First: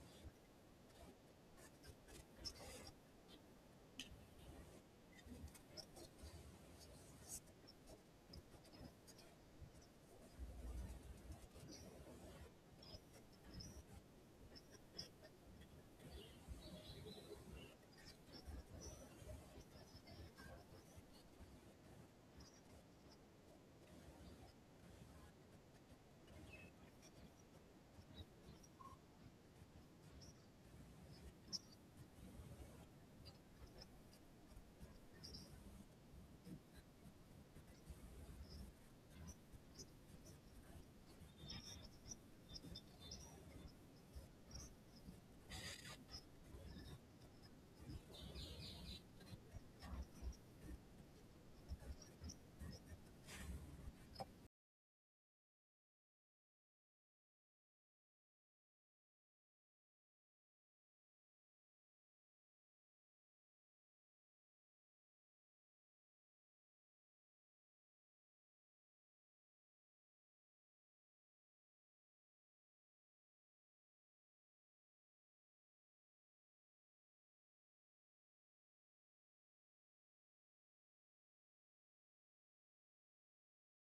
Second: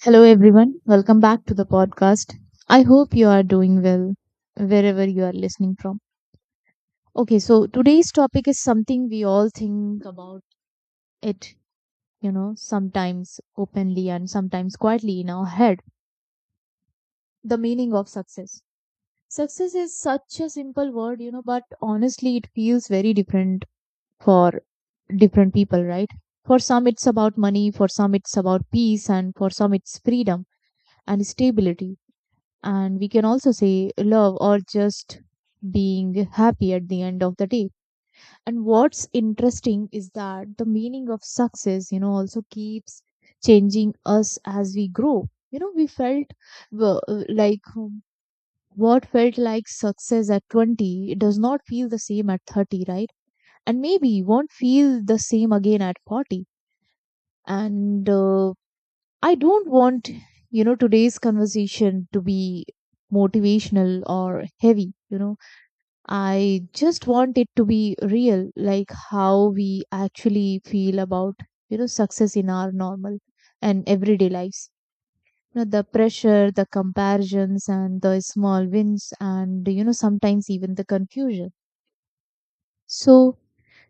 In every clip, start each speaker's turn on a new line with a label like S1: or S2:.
S1: Hello, everyone. Welcome back to the podcast. I hope you are doing well wherever you are listening from. Okay, so today's topic is something we all think about it, you know, sometimes openly and sometimes quietly in our head, the meaning of success. Success is such a simple word, you know, but honestly, it feels very different for different people, right? For some, it's about money, for some, it's about peace, and for some, it's freedom and stability, and we can also say love or just being happy at the end of the day. And what's interesting is that the meaning of success, you know, also keeps changing us as we grow. You know, we felt w- like um, what felt like success at 20, it does not feel the same at 30, right? And maybe won't feel the same again at 40. And I don't want, you know, today's conversation to be motivational or heavy, you know. I just want it to be real, like how we actually feel about, you know, success in our normal and everyday lives. You know, the pressure, the comparisons, and the small wins, and, you know, sometimes even the confusion. So,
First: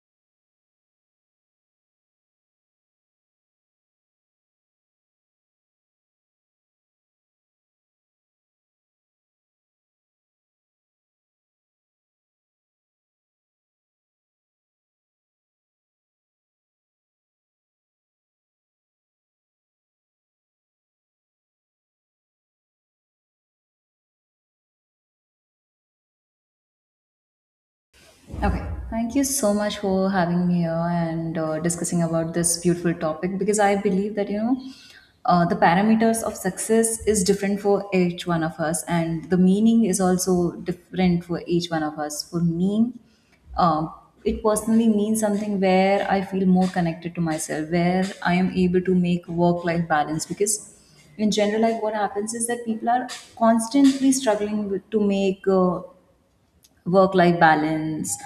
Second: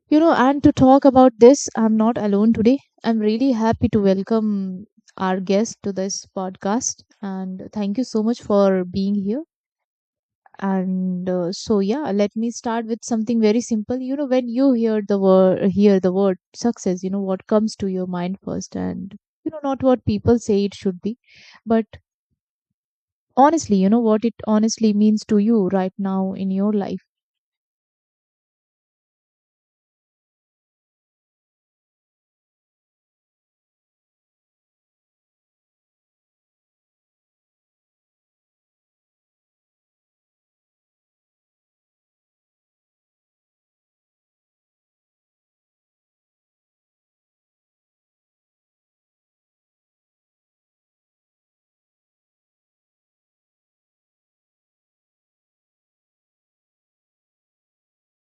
S1: you know, and to talk about this, I'm not alone today. I'm really happy to welcome our guest to this podcast. And thank you so much for being here. And so, yeah, let me start with something very simple. You know, when you hear the word success, you know, what comes to your mind first? And, you know, not what people say it should be, but honestly, you know, what it honestly means to you right now in your life.
S2: Okay, thank you so much for having me here and discussing about this beautiful topic because I believe that the parameters of success is different for each one of us, and the meaning is also different for each one of us. For me, um, it personally means something where I feel more connected to myself, where I am able to make work-life balance. Because in general, like, what happens is that people are constantly struggling with, to make work life balance,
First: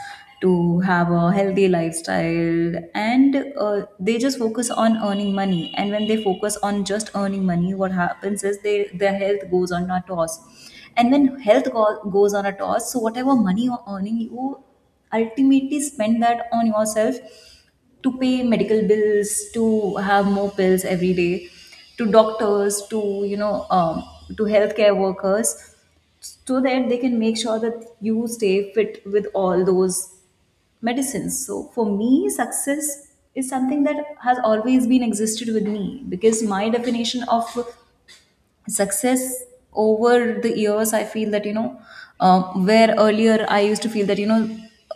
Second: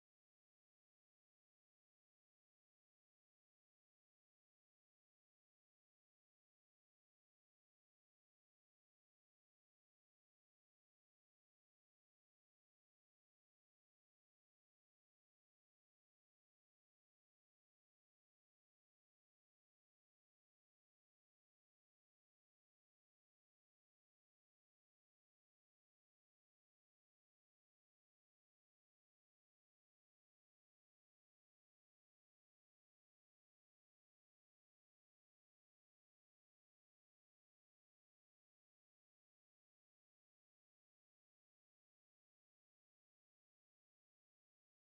S2: to have a healthy lifestyle, and they just focus on earning money, and when they focus on just earning money what happens is they their health goes on a toss. And when goes on a toss, so whatever money you're earning you ultimately spend that on yourself, to pay medical bills, to have more pills every day, to doctors, to, you know, to healthcare workers, so that they can make sure that you stay fit with all those medicines. So for me, success is something that has always been existed with me, because my definition of success over the years, I feel that, you know, uh, where earlier I used to feel that, you know,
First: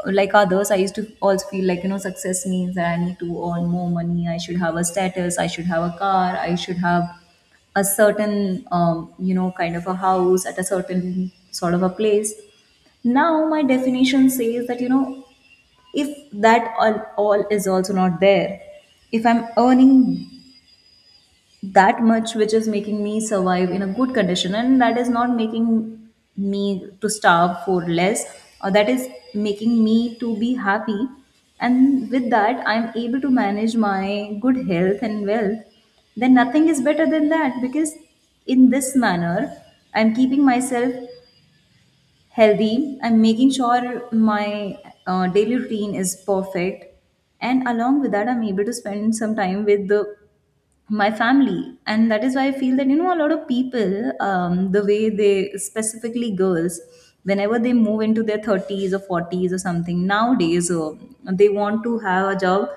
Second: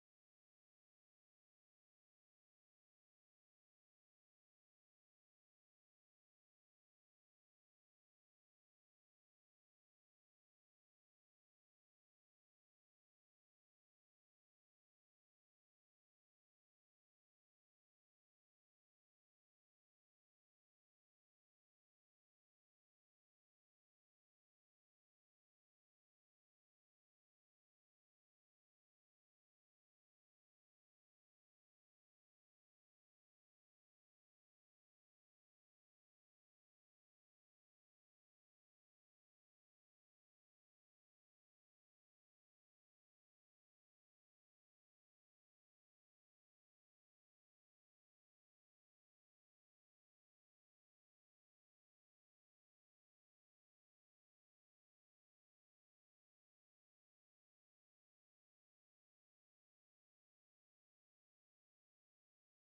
S2: like others, I used to also feel like, you know, success means that I need to earn more money, I should have a status, I should have a car, I should have a certain you know, kind of a house at a certain sort of a place. Now my definition says that, you know, if that all is also not there, if I'm earning that much which is making me survive in a good condition, and that is not making me to starve for less, or that is making me to be happy, and with that I'm able to manage my good health and wealth, then nothing is better than that. Because in this manner I'm keeping myself healthy, I'm making sure my daily routine is perfect, and along with that I'm able to spend some time with the my family. And that is why I feel that, you know, a lot of people, the way they, specifically girls, whenever they move into their 30s or 40s or something nowadays, they want to have a job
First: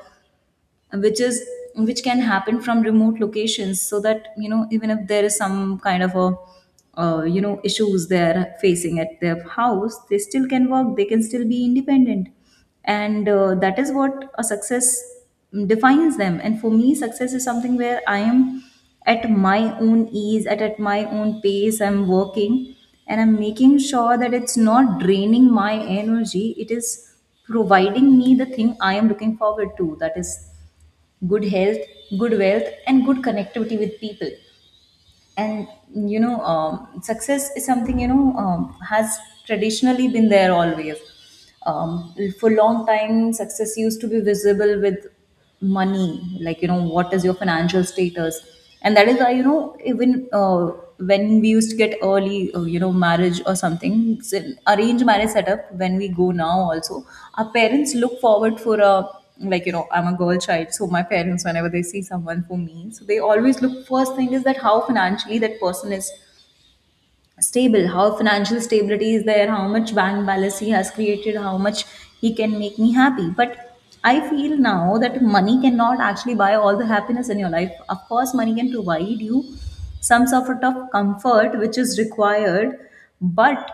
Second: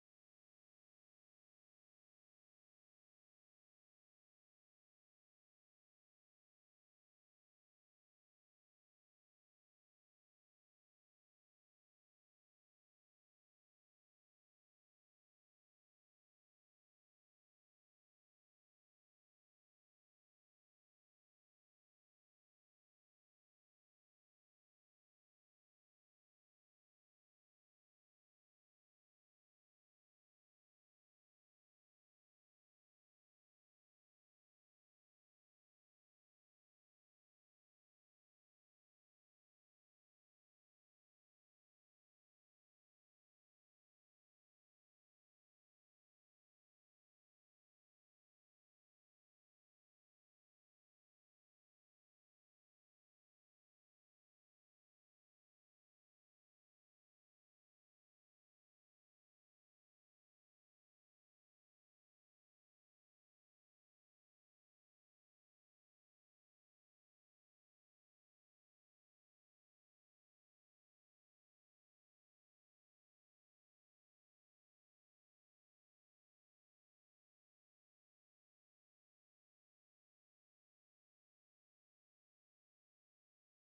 S2: which is, which can happen from remote locations, so that, you know, even if there is some kind of a you know, issues they're facing at their house, they still can work, they can still be independent. And that is what a success defines them. And for me success is something where I am at my own ease, at my own pace I'm working, and I'm making sure that it's not draining my energy, it is providing me the thing I am looking forward to, that is good health, good wealth, and good connectivity with people. And, you know, success is something, you know, has traditionally been there always. For long time, success used to be visible with money, like, you know, what is your financial status, and that is why, you know, even. When we used to get early, you know, marriage or something, so arranged marriage setup. When we go now, also, our parents look forward for a, like, you know, I'm a girl child, so my parents, whenever they see someone for me, so they always look, first thing is that how financially that person is stable, how financial stability is there, how much bank balance he has created, how much he can make me happy. But I feel now that money cannot actually buy all the happiness in your life. Of course money can provide you some sort of comfort which is required, but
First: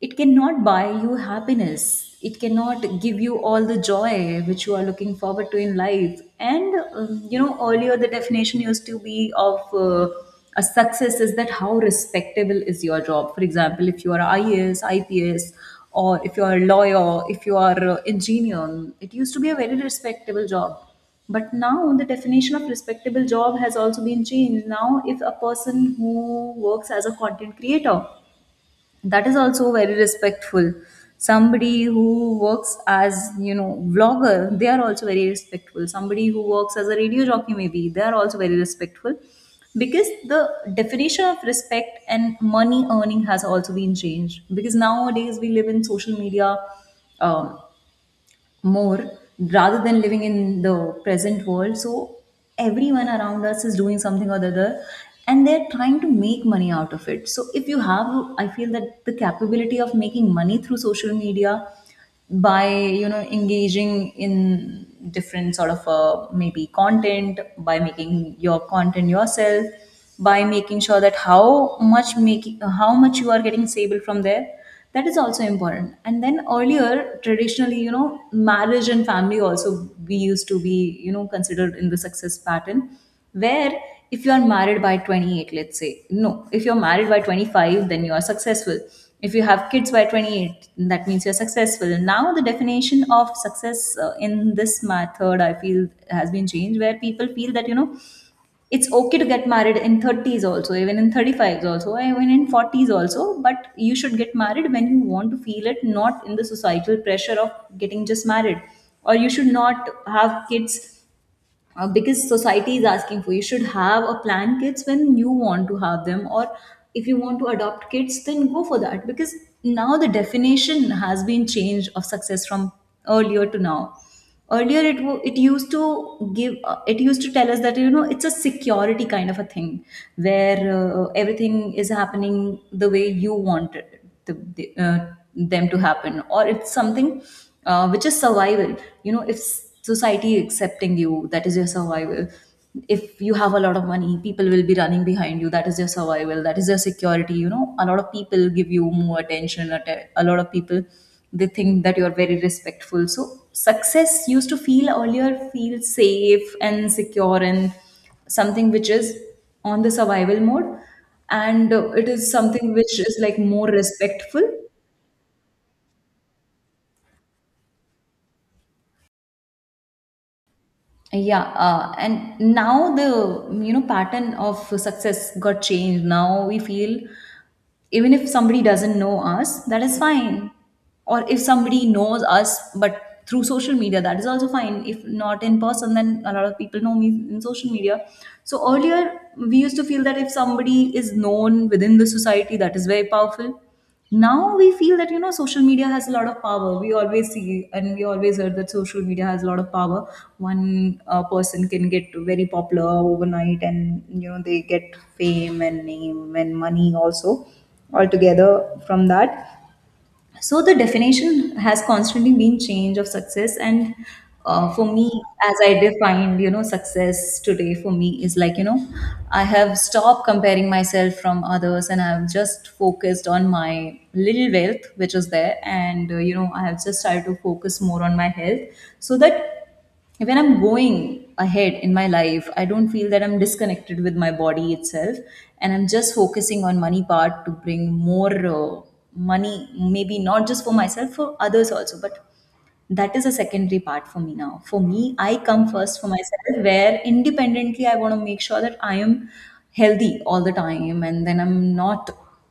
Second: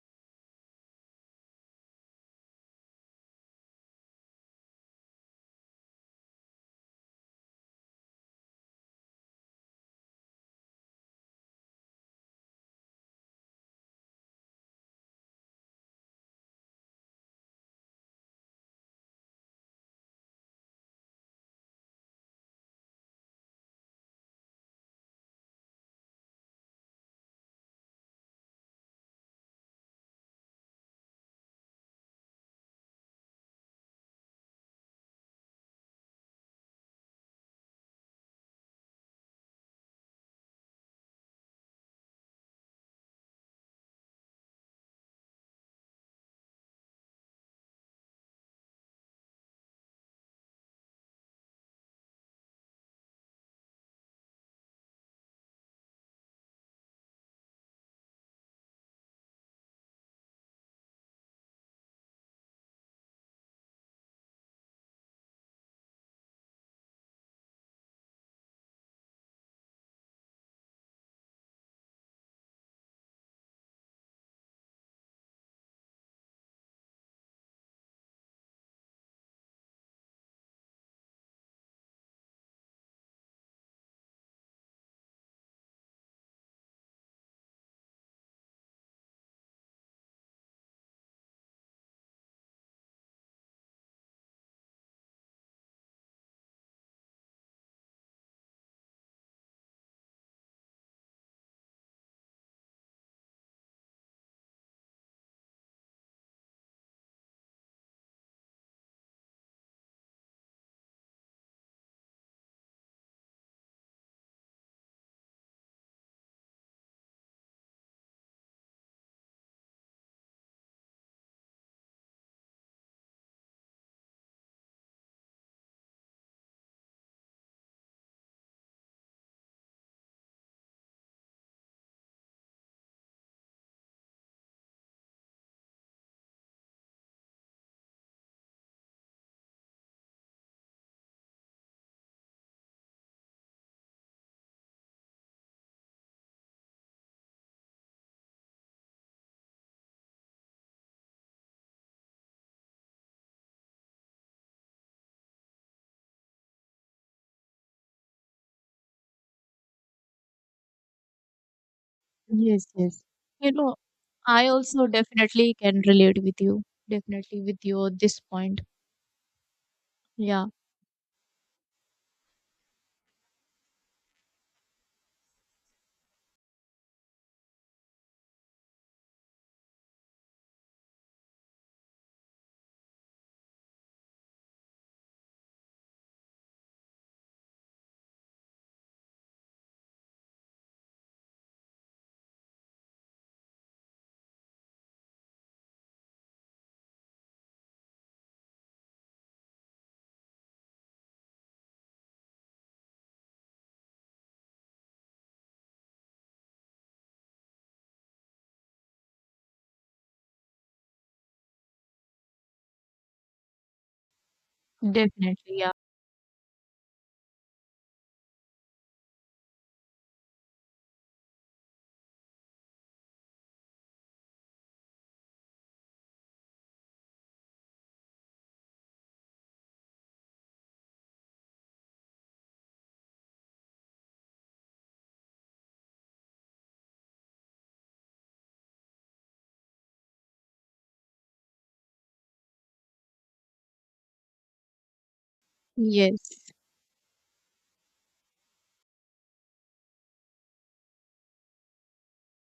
S2: it cannot buy you happiness, it cannot give you all the joy which you are looking forward to in life. And you know, earlier the definition used to be of a success is that how respectable is your job. For example, if you are IAS, IPS, or if you are a lawyer, if you are an engineer, it used to be a very respectable job. But now the definition of respectable job has also been changed. Now if a person who works as a content creator, that is also very respectful. Somebody who works as, you know, vlogger, they are also very respectful. Somebody who works as a radio jockey, maybe they are also very respectful. Because the definition of respect and money earning has also been changed, because nowadays we live in social media, um, more, rather than living in the present world. So everyone around us is doing something or the other, and they're trying to make money out of it. So if you have, I feel that the capability of making money through social media by, you know, engaging in different sort of maybe content, by making your content yourself, by making sure that how much you are getting stable from there, that is also important. And then earlier, traditionally, you know, marriage and family also we used to be, you know, considered in the success pattern, where if you are married by 28, let's say, no, if you're married by 25, then you are successful. If you have kids by 28, that means you're successful. Now the definition of success in this method, I feel has been changed, where people feel that, you know, it's okay to get married in 30s also, even in 35s also, even in 40s also, but you should get married when you want to feel it, not in the societal pressure of getting just married. Or you should not have kids because society is asking for, you should have a plan kids when you want to have them. Or if you want to adopt kids, then go for that. Because now the definition has been changed of success from earlier to now. Earlier it used to give it used to tell us that, you know, it's a security kind of a thing, where everything is happening the way you want it, them to happen, or it's something which is survival. You know, if society accepting you, that is your survival. If you have a lot of money, people will be running behind you, that is your survival, that is your security. You know, a lot of people give you more attention, a lot of people, they think that you are very respectful. So success used to feel earlier, feel safe and secure, and something which is on the survival mode, and it is
S1: Yes,
S2: something which
S1: yes.
S2: is like
S1: You
S2: more
S1: know,
S2: respectful.
S1: I also definitely can relate with you. Definitely with you at this point. Yeah,
S2: Yeah, and now the, you know, pattern of success got changed. Now we feel even if somebody doesn't know us, that is fine, or if somebody knows us but through social media, that is also fine. If not in person, then a lot of people know me in social media. So earlier we used to feel that if somebody is known within the society, that is very powerful. Now we feel that, you know, social media has a lot of power. We always see and we always heard that social media has a lot of power. One person can get very popular overnight, and you know, they get fame and name and money also altogether from that. So the definition has constantly been change of success. And for me,
S1: definitely.
S2: as
S1: Yeah.
S2: I defined, you know, success today for me is like, you know, I have stopped comparing myself from others, and I've just focused on my little wealth which is there. And you know, I have just tried to focus more on my health, so that when I'm going ahead in my life, I don't feel that I'm disconnected with my body itself, and I'm just focusing on money part to bring more money, maybe not just for myself, for others also. But that is a secondary part for me now. For me, I come first, for
S1: Yes,
S2: myself, where independently I want to make sure that I am healthy all the time, and then I'm not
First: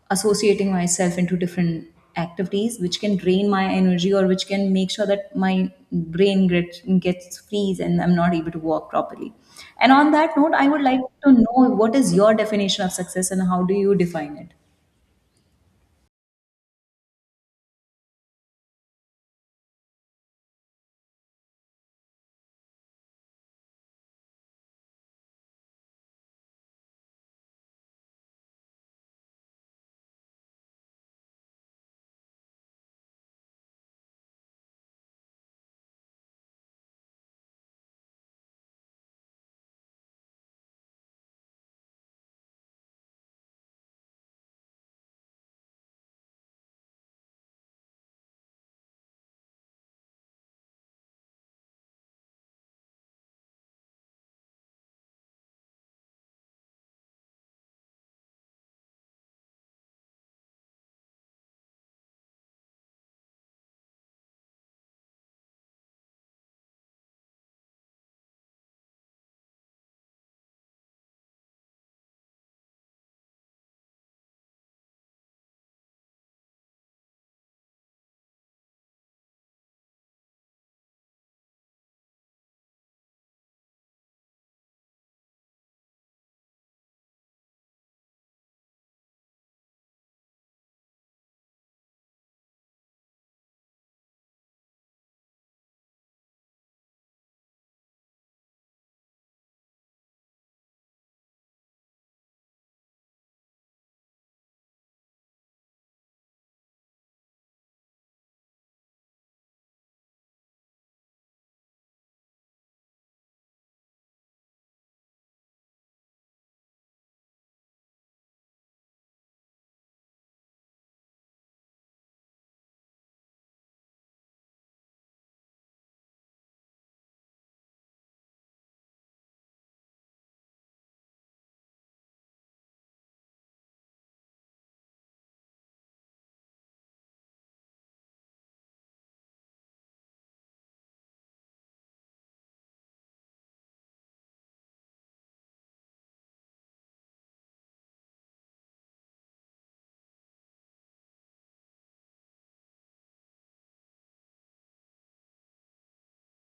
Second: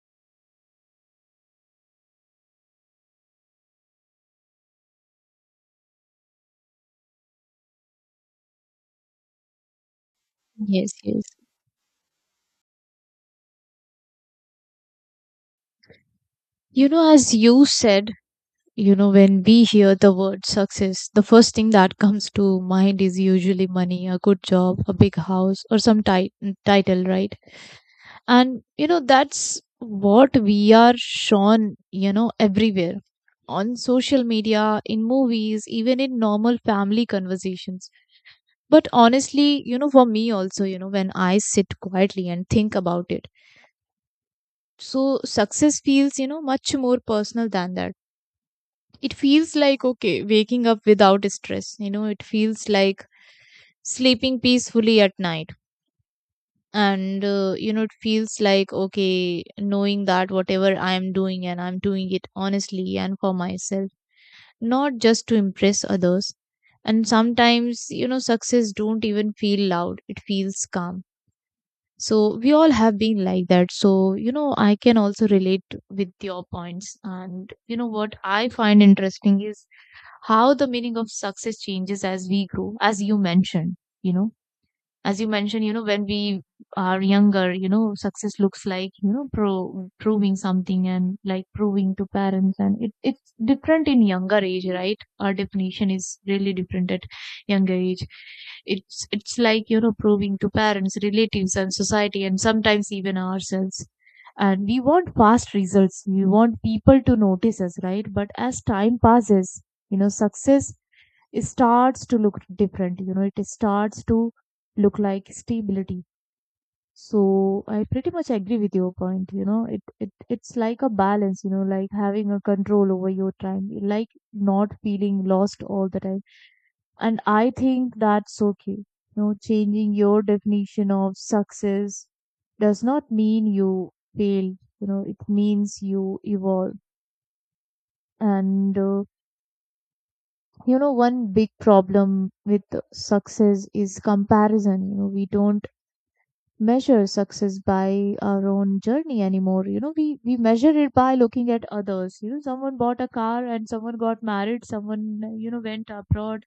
S2: associating myself into different activities which can drain my energy, or which can make sure that my brain gets freeze, and I'm not able to work properly. And on that note, I would
S1: yes,
S2: like
S1: yes.
S2: to know, what is your definition of success and how do you define it?
S1: You know, as you said, you know, when we hear the word success, the first thing that comes to mind is usually money, a good job, a big house, or some ti title, right? And you know that's what we are shown, you know, everywhere, on social media, in movies, even in normal family conversations. But honestly, you know, for me also, you know, when I sit quietly and think about it, so success feels, you know, much more personal than that. It feels like, okay, waking up without stress. You know, it feels like sleeping peacefully at night. And you know, it feels like, okay, knowing that whatever I am doing, and I'm doing it honestly and for myself, not just to impress others. And sometimes you know success don't even feel loud, it feels calm. So we all have been like that, so you know I can also relate with your points. And you know what I find interesting is how the meaning of success changes as we grow, as you mentioned. You know, as you mentioned, you know, when we are younger, you know, success looks like, you know, proving something, and like proving to parents. And it's different in younger age, right? Our definition is really different at younger age. It's like, you know, proving to parents, relatives and society and sometimes even ourselves. And we want fast results. We want people to notice us, right? But as time passes, you know, success, it starts to look different. You know, it starts to look like stability. So I pretty much agree with your point. You know, it's like a balance, you know, like having a control over your time, like not feeling lost all the time. And I think that's okay, you know, changing your definition of success does not mean you fail. You know, it means you evolve. And you know, one big problem with success is comparison. You know, we don't measure success by our own journey anymore. You know, we measure it by looking at others. You know, someone bought a car, and someone got married, someone, you know, went abroad,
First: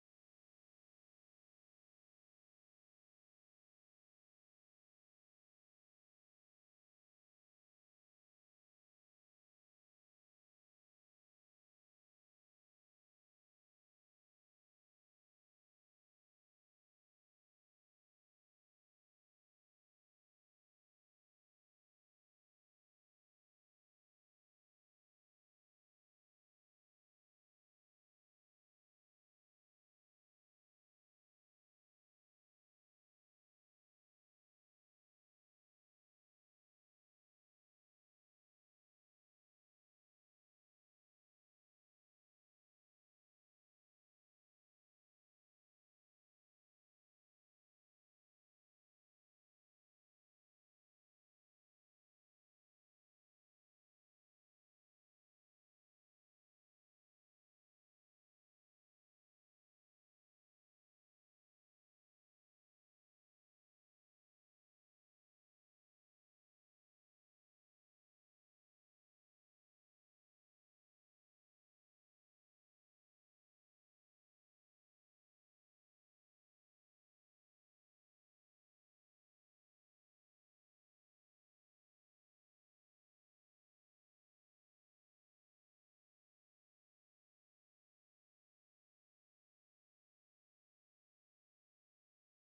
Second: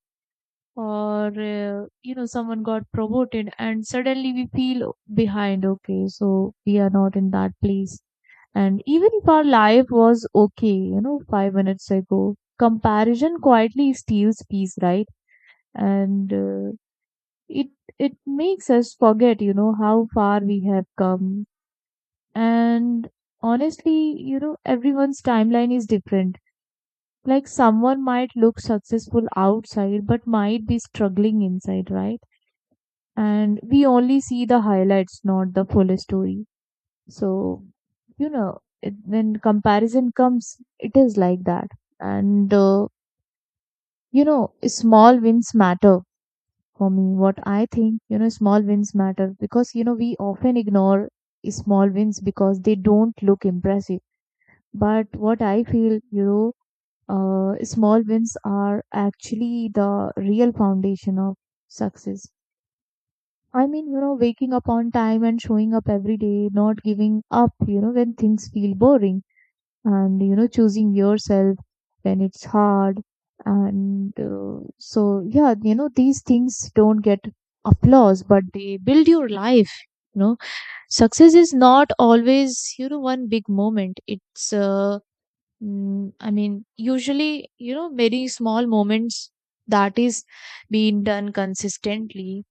S1: or you know, someone got promoted, and suddenly we feel behind. Okay, so we are not in that place. And even if our life was okay, you know, 5 minutes ago, comparison quietly steals peace, right? And uh, it it makes us forget, you know, how far we have come. And honestly, you know, everyone's timeline is different. Like someone might look successful outside but might be struggling inside, right? And we only see the highlights, not the full story. So, you know, when comparison comes, it is like that. And you know, small wins matter. For me, what I think, you know, small wins matter, because you know we often ignore small wins because they don't look impressive. But what I feel, you know, small wins are actually the real foundation of success. I mean, you know, waking up on time, and showing up every day, not giving up, you know, when things feel boring, and you know, choosing yourself when it's hard. And so yeah, you know, these things don't get applause, but they build your life. You know, success is not always, you know, one big moment. It's I mean, usually you know, many small moments that is being done consistently.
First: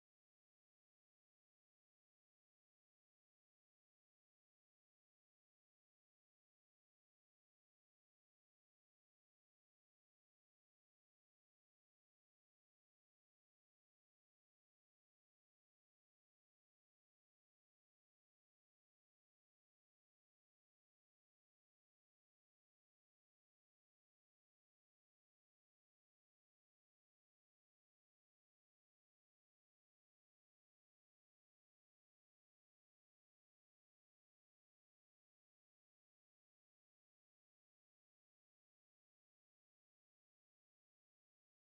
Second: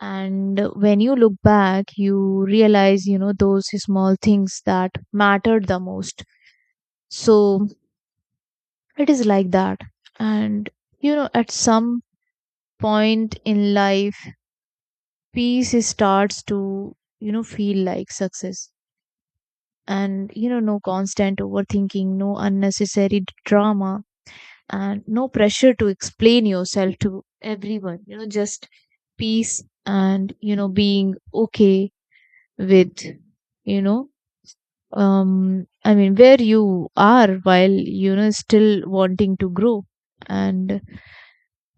S1: And when you look back, you realize, you know, those small things that mattered the most. So it is like that. And you know, at some point in life, starts to, you know, feel like success. And you know, no constant overthinking, no unnecessary drama, and no pressure to explain yourself to everyone. You know, just peace. And you know, being okay with, you know, I mean, where you are, while, you know, still wanting to grow. And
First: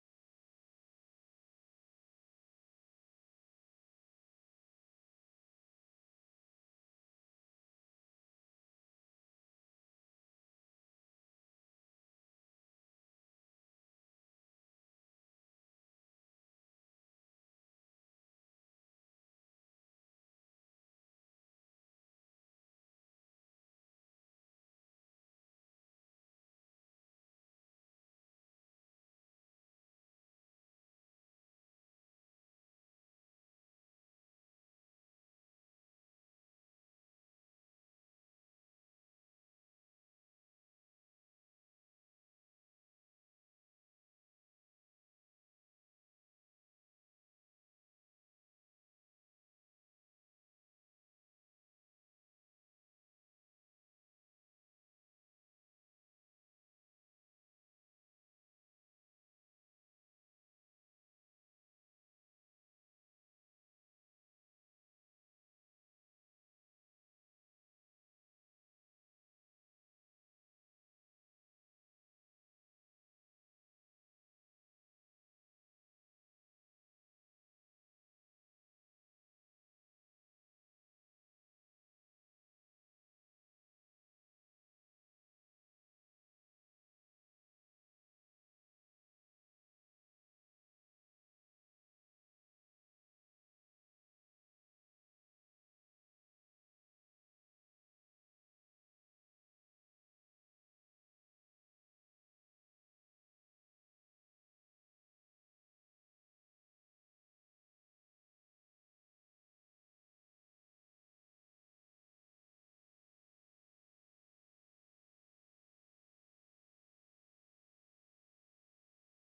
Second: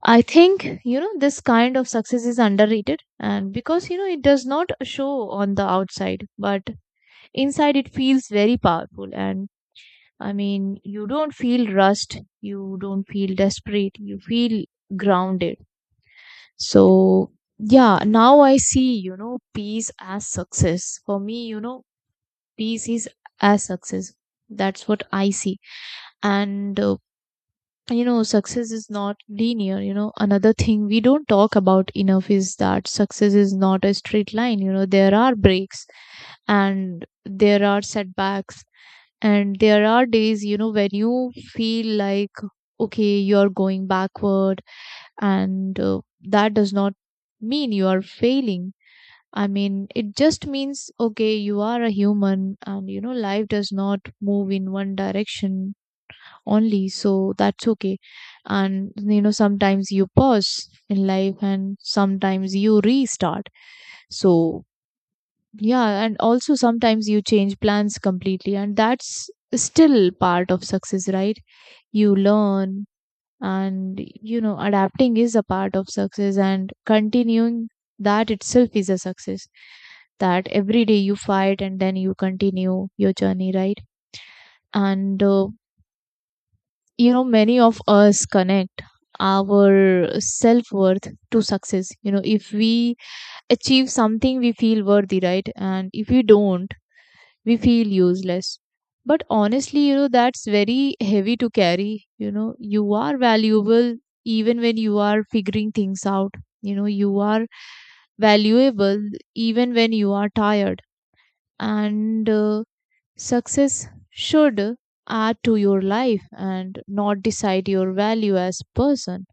S1: I think, you know, this kind of success is underrated, and because, you know, it does not show on the outside, but inside it feels very powerful. And I mean, you don't feel rushed, you don't feel desperate, you feel grounded. So, yeah, now I see, you know, peace as success. For me, you know, peace is as success. That's what I see. And you know, success is not linear. You know, another thing we don't talk about enough is that success is not a straight line. You know, there are breaks, and there are setbacks, and there are days, you know, when you feel like, okay, you're going backward. And that does not mean you are failing. I mean, it just means, okay, you are a human, and you know, life does not move in one direction only, so that's okay. And you know, sometimes you pause in life, and sometimes you restart. So yeah, and also sometimes you change plans completely, and that's still part of success, right? You learn, and you know, adapting is a part of success, and continuing that itself is a success, that every day you fight and then you continue your journey, right? and you know, many of us connect our self worth to success. You know, if we achieve something, we feel worthy, right? And if we don't, we feel useless. But honestly, you know, that's very heavy to carry. You know, you are valuable even when you are figuring things out. You know, you are valuable even when you are tired. And Success should add to your life and not decide your value as person.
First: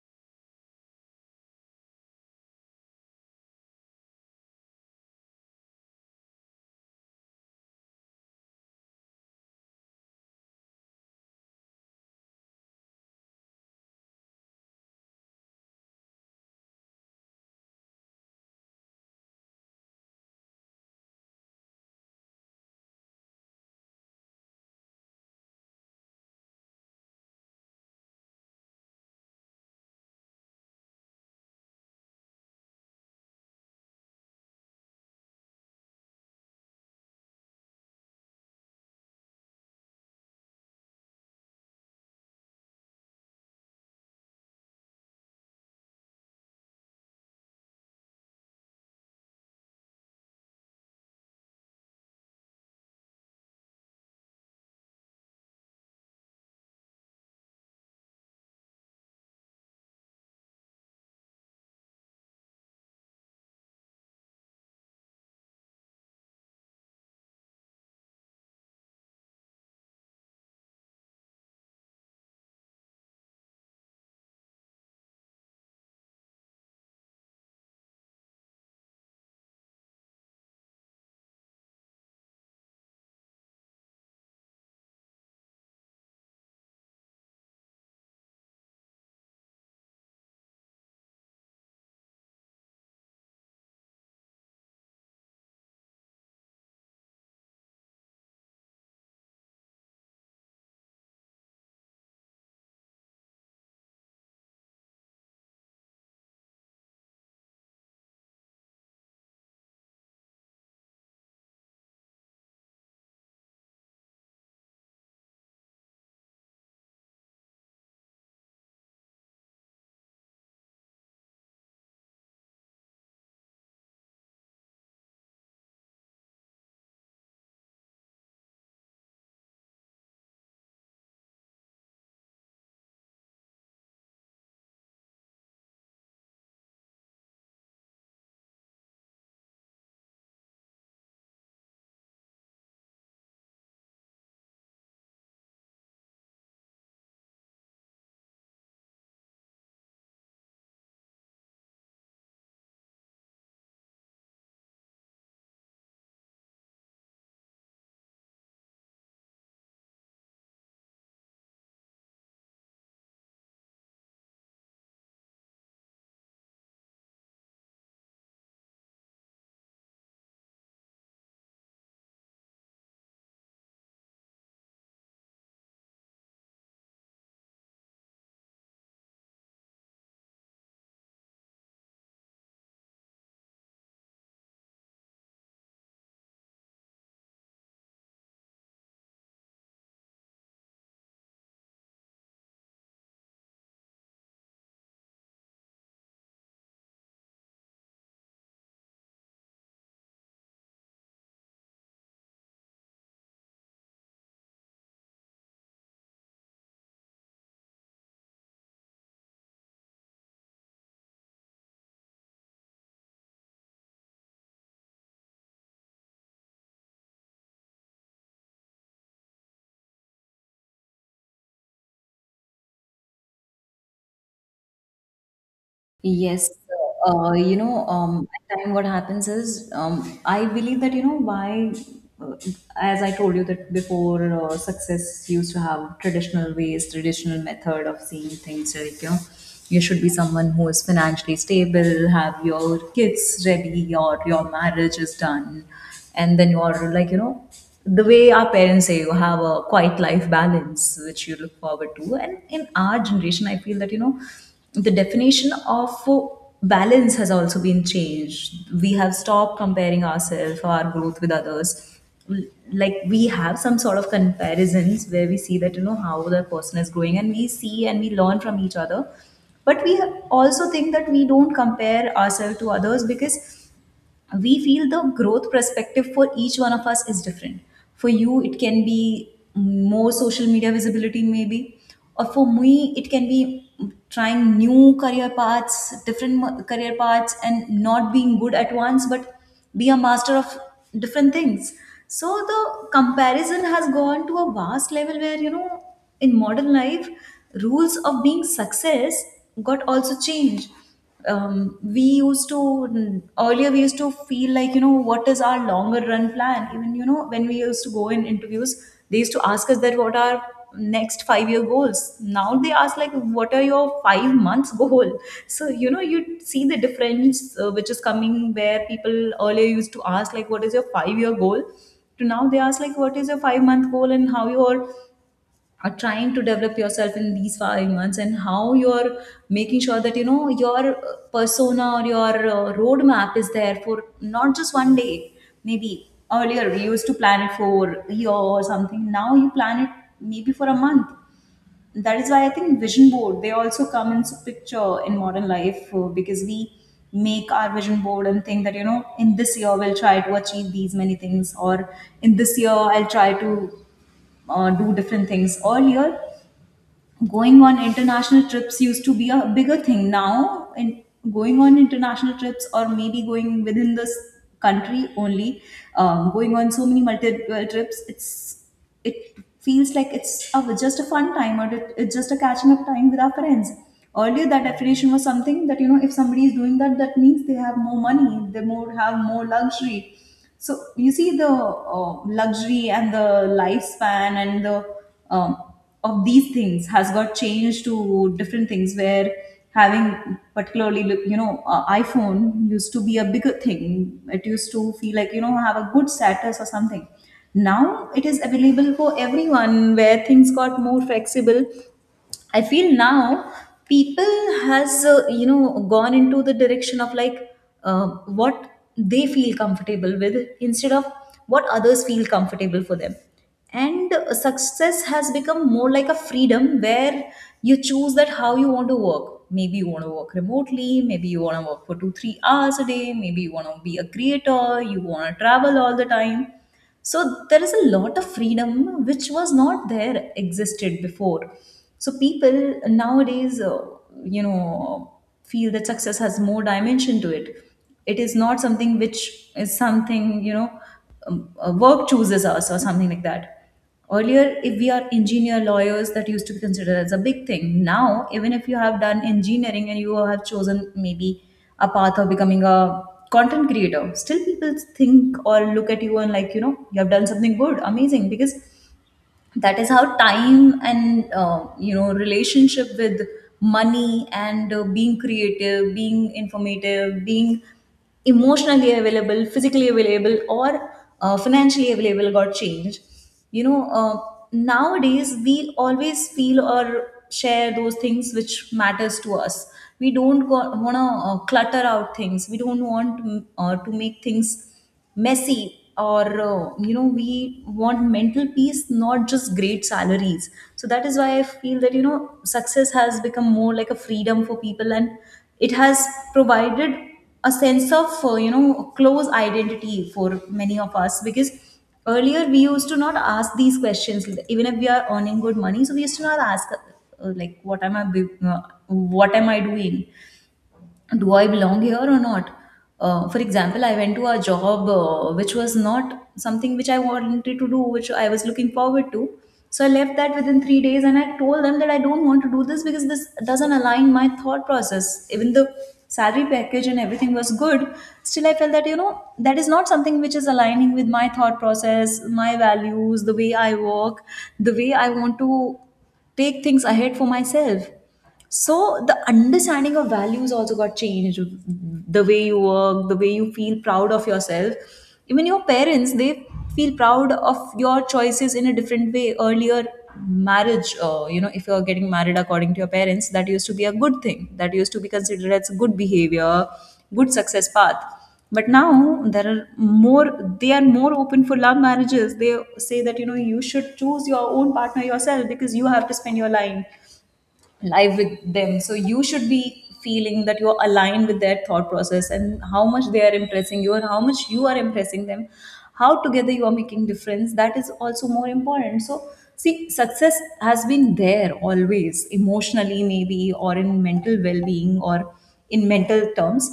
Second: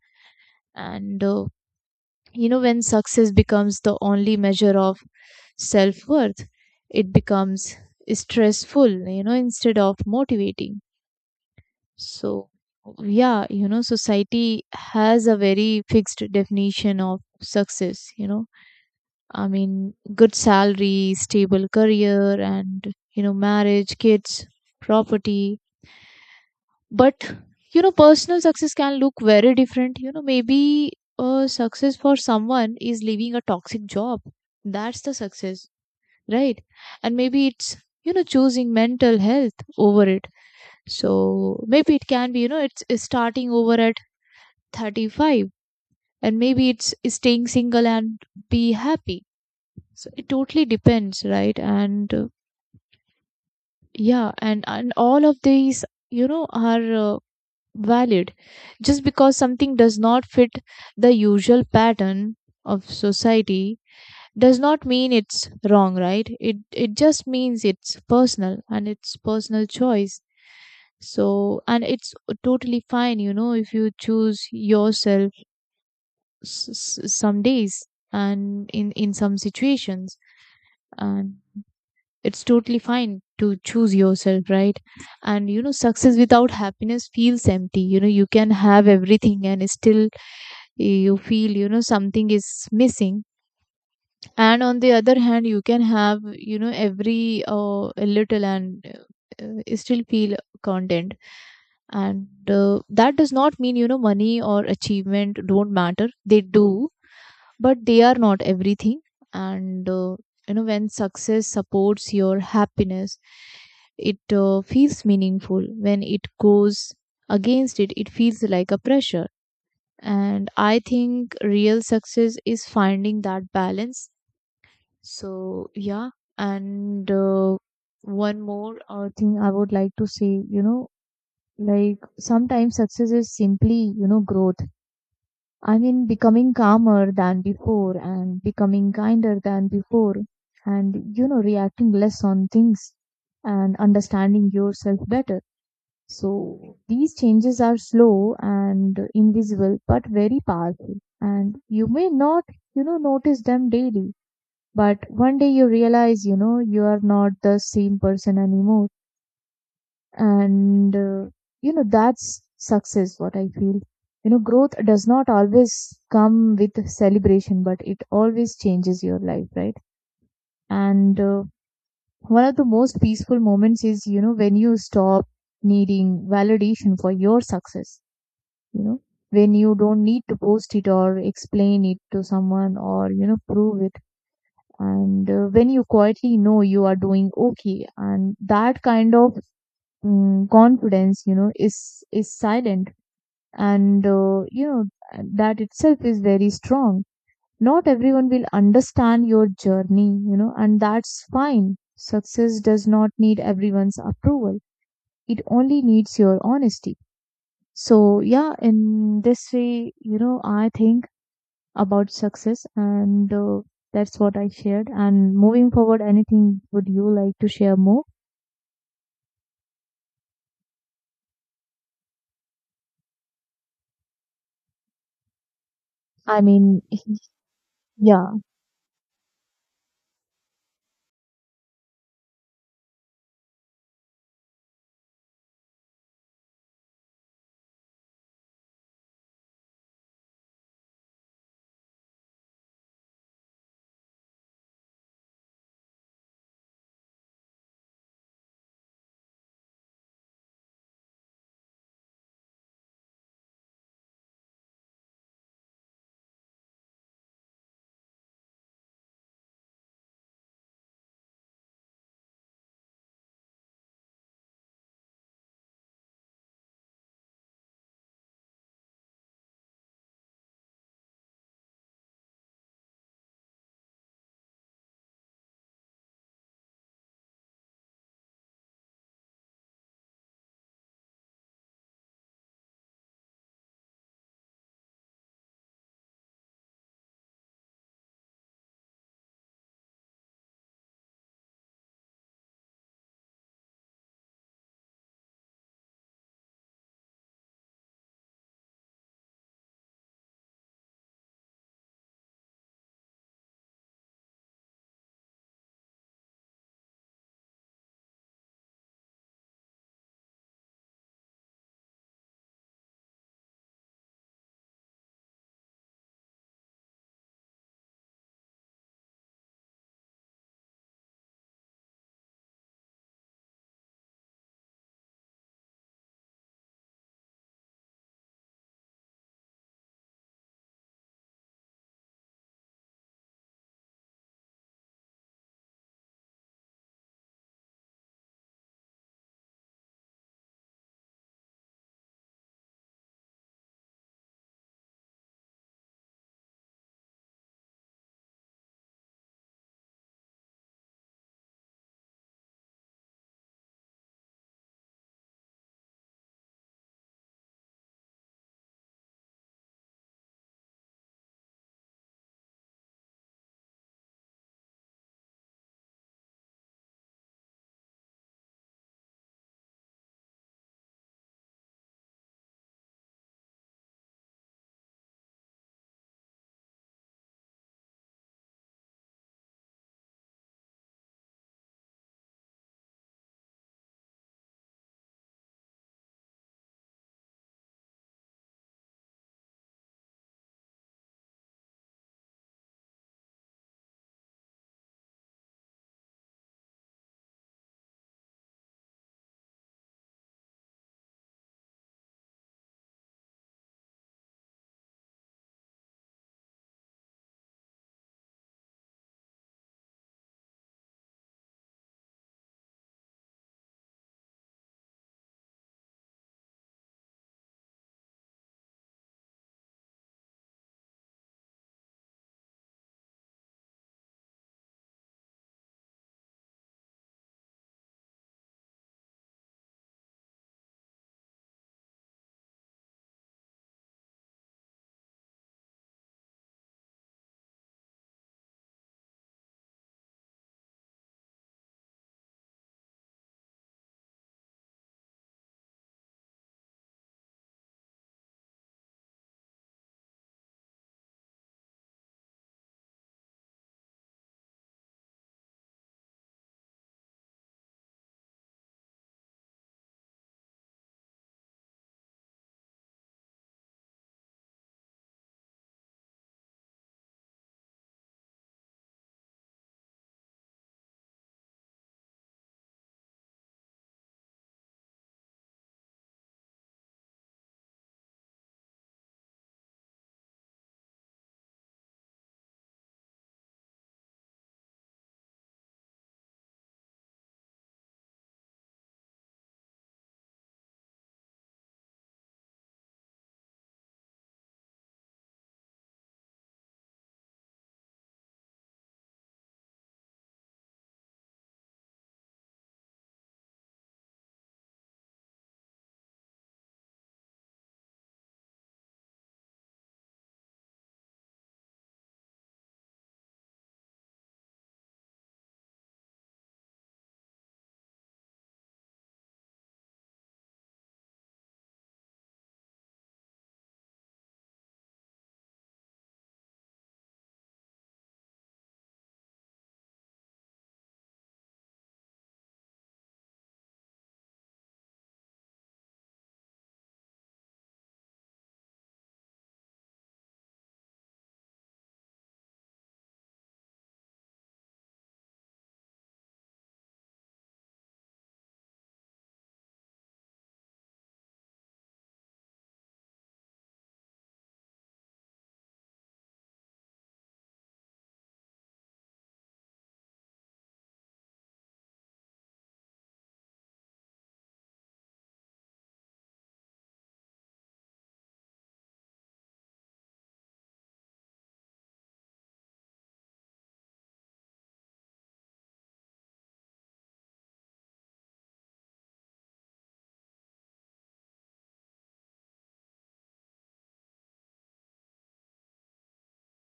S1: And you know, when success becomes the only measure of self worth, it becomes stressful, you know, instead of motivating. So, yeah, you know, society has a very fixed definition of success, you know. I mean, good salary, stable career, and, you know, marriage, kids, property. But you know personal success can look very different. You know, maybe success for someone is leaving a toxic job. That's the success, right? And maybe it's, you know, choosing mental health over it. So maybe it can be, you know, it's starting over at 35, and maybe it's staying single and be happy. So it totally depends, right? And yeah, and all of these, you know, are valid. Just because something does not fit the usual pattern of society does not mean it's wrong, right? It just means it's personal and it's personal choice. So, and it's totally fine, you know, if you choose yourself s- some days and in some situations. And it's totally fine to choose yourself, right? And you know, success without happiness feels empty. You know, you can have everything and still you feel, you know, something is missing. And on the other hand, you can have, you know, every a little, and still feel content. And that does not mean, you know, money or achievement don't matter. They do, but they are not everything. And you know, when success supports your happiness, it feels meaningful. When it goes against it, it feels like a pressure. And I think real success is finding that balance. So yeah. And one more thing I would like to say, you know, like sometimes success is simply, you know, growth. I mean, becoming calmer than before and becoming kinder than before, and you know, reacting less on things and understanding yourself better. So these changes are slow and invisible, but very powerful. And you may not, you know, notice them daily, but one day you realize, you know, you are not the same person anymore. And, you know, that's success, what I feel. You know, growth does not always come with celebration, but it always changes your life, right? And one of the most peaceful moments is, you know, when you stop needing validation for your success. You know, when you don't need to post it or explain it to someone or, you know, prove it. And when you quietly know you are doing okay, and that kind of confidence, you know, is silent. And you know, that itself is very strong. Not everyone will understand your journey, you know, and that's fine. Success does not need everyone's approval. It only needs your honesty. So yeah, in this way, you know, I think about success. And that's what I shared. And moving forward, anything would you like to share more? I
S2: Yes,
S1: mean,
S2: you know,
S1: yeah.
S2: at time what happens is, I believe that, you know, why, uh, as I told you that before, success used to have traditional ways, traditional method of seeing things. Like, you should be someone who is financially stable, have your kids ready, or your marriage is done, and then you're like the way our parents say you have a quiet life balance which you look forward to. And in our generation I feel that the definition of balance has also been changed. We have stopped comparing ourselves, our growth with others. Like we have some sort of comparisons where we see that, you know, how the person is growing, and we see and we learn from each other. But we also think that we don't compare ourselves to others because we feel the growth perspective for each one of us is different. For you, it can be more social media visibility, maybe, or for me, it can be trying new career paths, different career paths, and not being good at once, but be a master of different things. So the comparison has gone to a vast level where in modern life rules of being success got also changed. We used to earlier we used to feel like what is our longer run plan, even when we used to go in interviews, they used to ask us that what are next 5 year goals. Now they ask like what are your 5 months goal. So you know you see the difference, which is coming, where people earlier used to ask like what is your 5 year goal to now they ask like what is your 5 month goal, and how your are trying to develop yourself in these 5 months, and how you're making sure that your persona or your roadmap is there for not just one day. Maybe earlier we used to plan it for a year or something, now you plan it maybe for a month. That is why I think vision board they also come into picture in modern life, because we make our vision board and think that in this year we'll try to achieve these many things, or in this year I'll try to do different things. Earlier, going on international trips used to be a bigger thing. Now, in going on international trips, or maybe going within this country only, going on so many multiple trips, it's, it feels like it's a, just a fun time, or it's just a catching up time with our friends. Earlier that definition was something that if somebody is doing that, that means they have more money, they more have more luxury. So you see the luxury and the lifespan and the um, of these things has got changed to different things, where having particularly iPhone used to be a bigger thing, it used to feel like have a good status or something. Now it is available for everyone, where things got more flexible. I feel now people has gone into the direction of like uh, what they feel comfortable with, instead of what others feel comfortable for them. And success has become more like a freedom, where you choose that how you want to work. Maybe you want to work remotely, maybe you want to work for 2 3 hours a day, maybe you want to be a creator, you want to travel all the time. So there is a lot of freedom which was not there existed before. So people nowadays you know feel that success has more dimension to it. It is not something which is something work chooses us or something like that. Earlier, if we are engineer lawyers, that used to be considered as a big thing. Now, even if you have done engineering and you have chosen maybe a path of becoming a content creator, still people think or look at you and like, you know, you have done something good, amazing, because that is how time and relationship with money and being creative, being informative, being emotionally available, physically available, or financially available got changed. you know uh, Nowadays we always feel or share those things which matters to us. We don't want to clutter out things, we don't want to make things messy, or we want mental peace, not just great salaries. So that is why I feel that success has become more like a freedom for people, and it has provided a sense of close identity for many of us, because earlier we used to not ask these questions even if we are earning good money. So we used to not ask like what am what am I doing, do I belong here or not? For example, I went to a job which was not something which I wanted to do, which I was looking forward to. So I left that within 3 days and I told them that I don't want to do this because this doesn't align my thought process. Even the salary package and everything was good, still I felt that, you know, that is not something which is aligning with my thought process, my values, the way I work, the way I want to take things ahead for myself. So the understanding of values also got changed, the way you work, the way you feel proud of yourself. Even your parents, they feel proud of your choices in a different way. Earlier, marriage, if you're getting married according to your parents, that used to be a good thing, that used to be considered as good behavior, good success path. But now there are more, they are more open for love marriages. They say that you know you should choose your own partner yourself, because you have to spend your life, live with them, so you should be feeling that you're aligned with their thought process, and how much they are impressing you and how much you are impressing them, how together you are making difference, that is also more important. So see, success has been there always, emotionally maybe, or in mental well-being, or in mental terms,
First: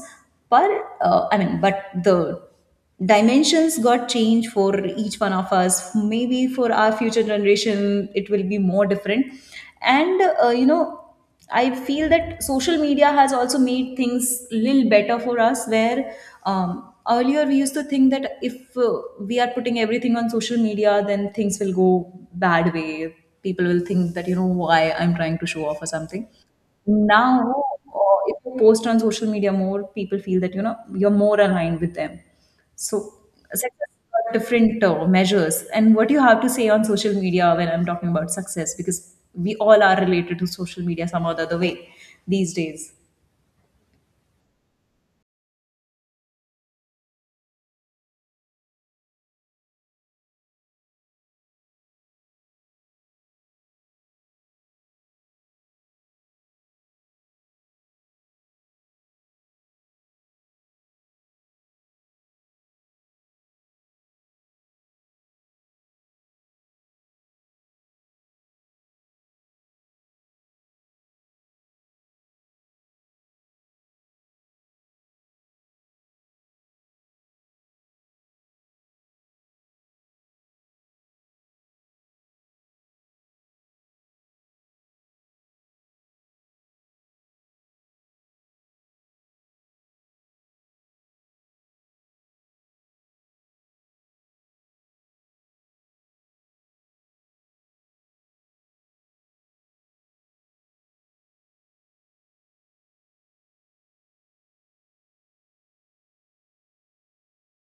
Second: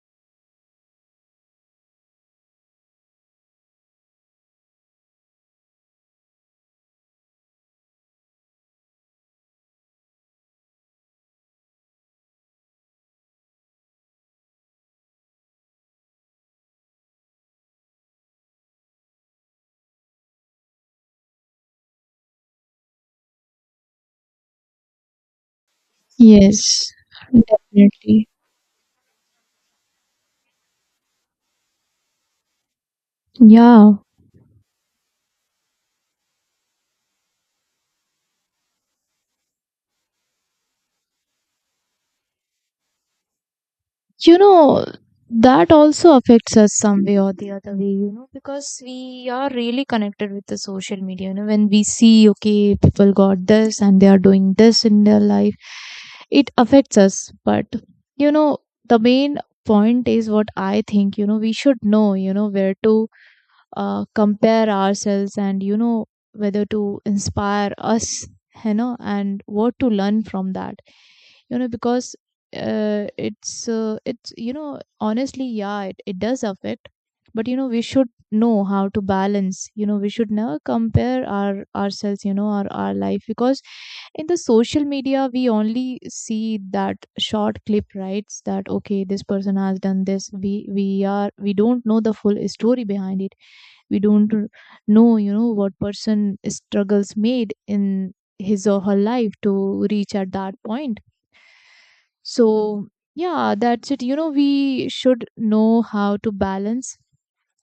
S2: but but the dimensions got changed for each one of us. Maybe for our future generation it will be more different. And I feel that social media has also made things little better for us, where earlier we used to think that if we are putting everything on social media, then things will go bad way. People will think that you know why I'm trying to show off or something.
S1: Yes,
S2: Now, uh,
S1: definitely.
S2: if you post on social media more, people feel that, you know, you're more aligned with them. So success
S1: Yeah.
S2: got different measures. And what you have to say on social media when I'm talking about success, because we all are related to social media some or the other way these days.
S1: You know, that also affects us some way or the other way, you know, because we are really connected with the social media. You know, when we see, okay, people got this and they are doing this in their life, it affects us. But you know, the main point is what I think, you know, we should know, you know, where to compare ourselves, and you know, whether to inspire us, you know, and what to learn from that, you know, because it's, you know, honestly, yeah, it does affect. But you know, we should know how to balance. You know, we should never compare ourselves, you know, our life, because in the social media we only see that short clip, right? That okay, this person has done this. We don't know the full story behind it. We don't r- know, you know, what person struggles made in his or her life to reach at that point. So yeah, that's it, you know, we should know how to balance.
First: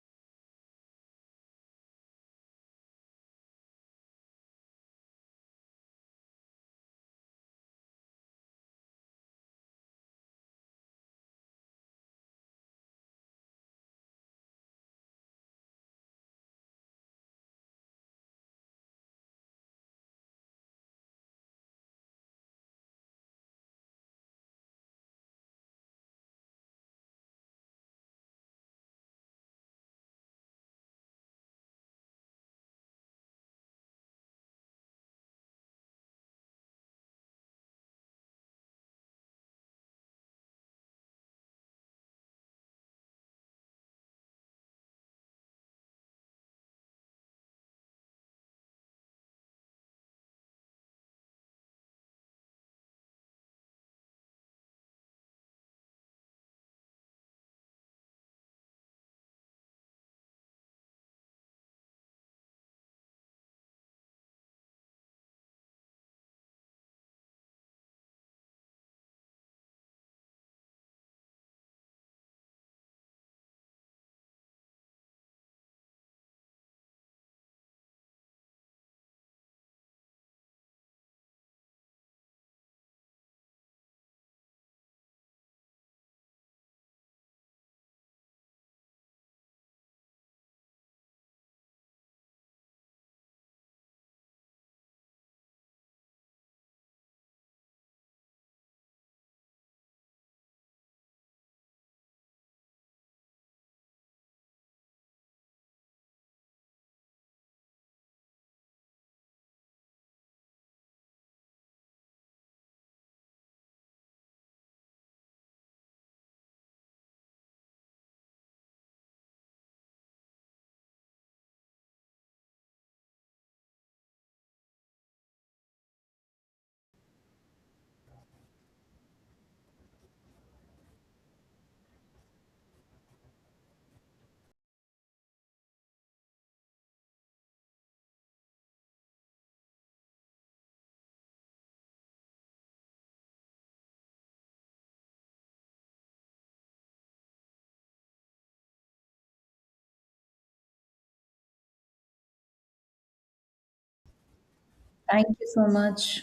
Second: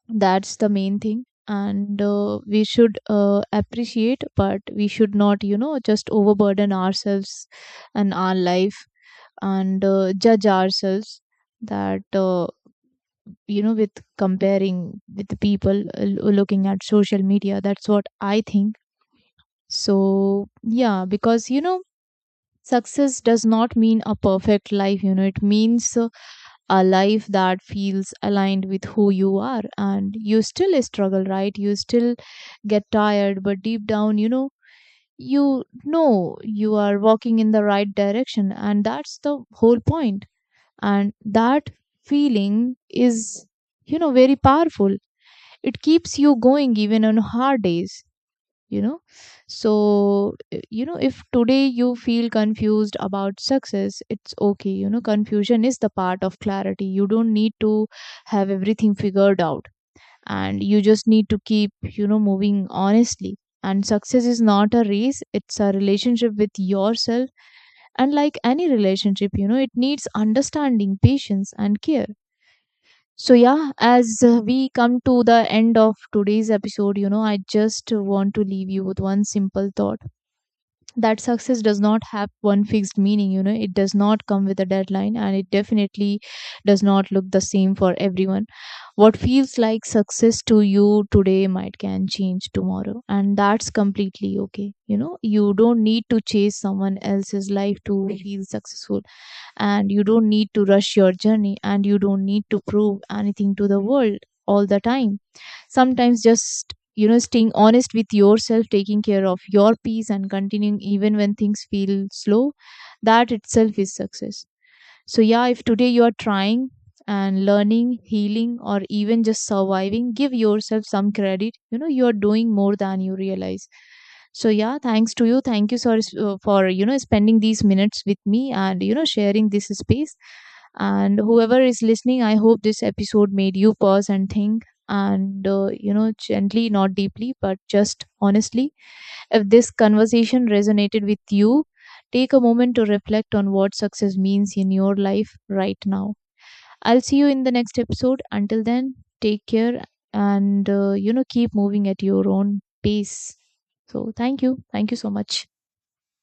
S1: That's the main thing. And we should appreciate, but we should not, you know, just overburden ourselves and our life, and judge ourselves that you know, with comparing with the people looking at social media. That's what I think. So yeah, because you know, success does not mean a perfect life. You know, it means a life that feels aligned with who you are, and you still struggle, right? You still get tired, but deep down, you know, you know you are walking in the right direction, and that's the whole point. And that feeling is, you know, very powerful. It keeps you going even on hard days, you know. So you know, if today you feel confused about success, it's okay. You know, confusion is the part of clarity. You don't need to have everything figured out, and you just need to keep, you know, moving honestly. And success is not a race, it's a relationship with yourself. And like any relationship, you know, it needs understanding, patience, and care. So, yeah, as we come to the end of today's episode, you know, I just want to leave you with one simple thought that success does not have one fixed meaning. You know, it does not come with a deadline, and it definitely does not look the same for everyone. What feels like success to you today might can change tomorrow, and that's completely okay. You know, you don't need to chase someone else's life to feel successful, and you don't need to rush your journey, and you don't need to prove anything to the world all the time. Sometimes just, you know, staying honest with yourself, taking care of your peace, and continuing even when things feel slow, that itself is success. So, yeah, if today you are trying and learning, healing, or even just surviving, give yourself some credit. You know, you are doing more than you realize. So, yeah, thanks to you. Thank you so, for, you know, spending these minutes with me and, you know, sharing this space. And whoever is listening, I hope this episode made you pause and think. And, you know, gently, not deeply, but just honestly, if this conversation resonated with you, take a moment to reflect on what success means in your life right now. I'll see you in the next episode. Until then, take care, and you know, keep moving at your own pace. So, thank you. Thank you so
S2: Thank
S1: much.
S2: you so much.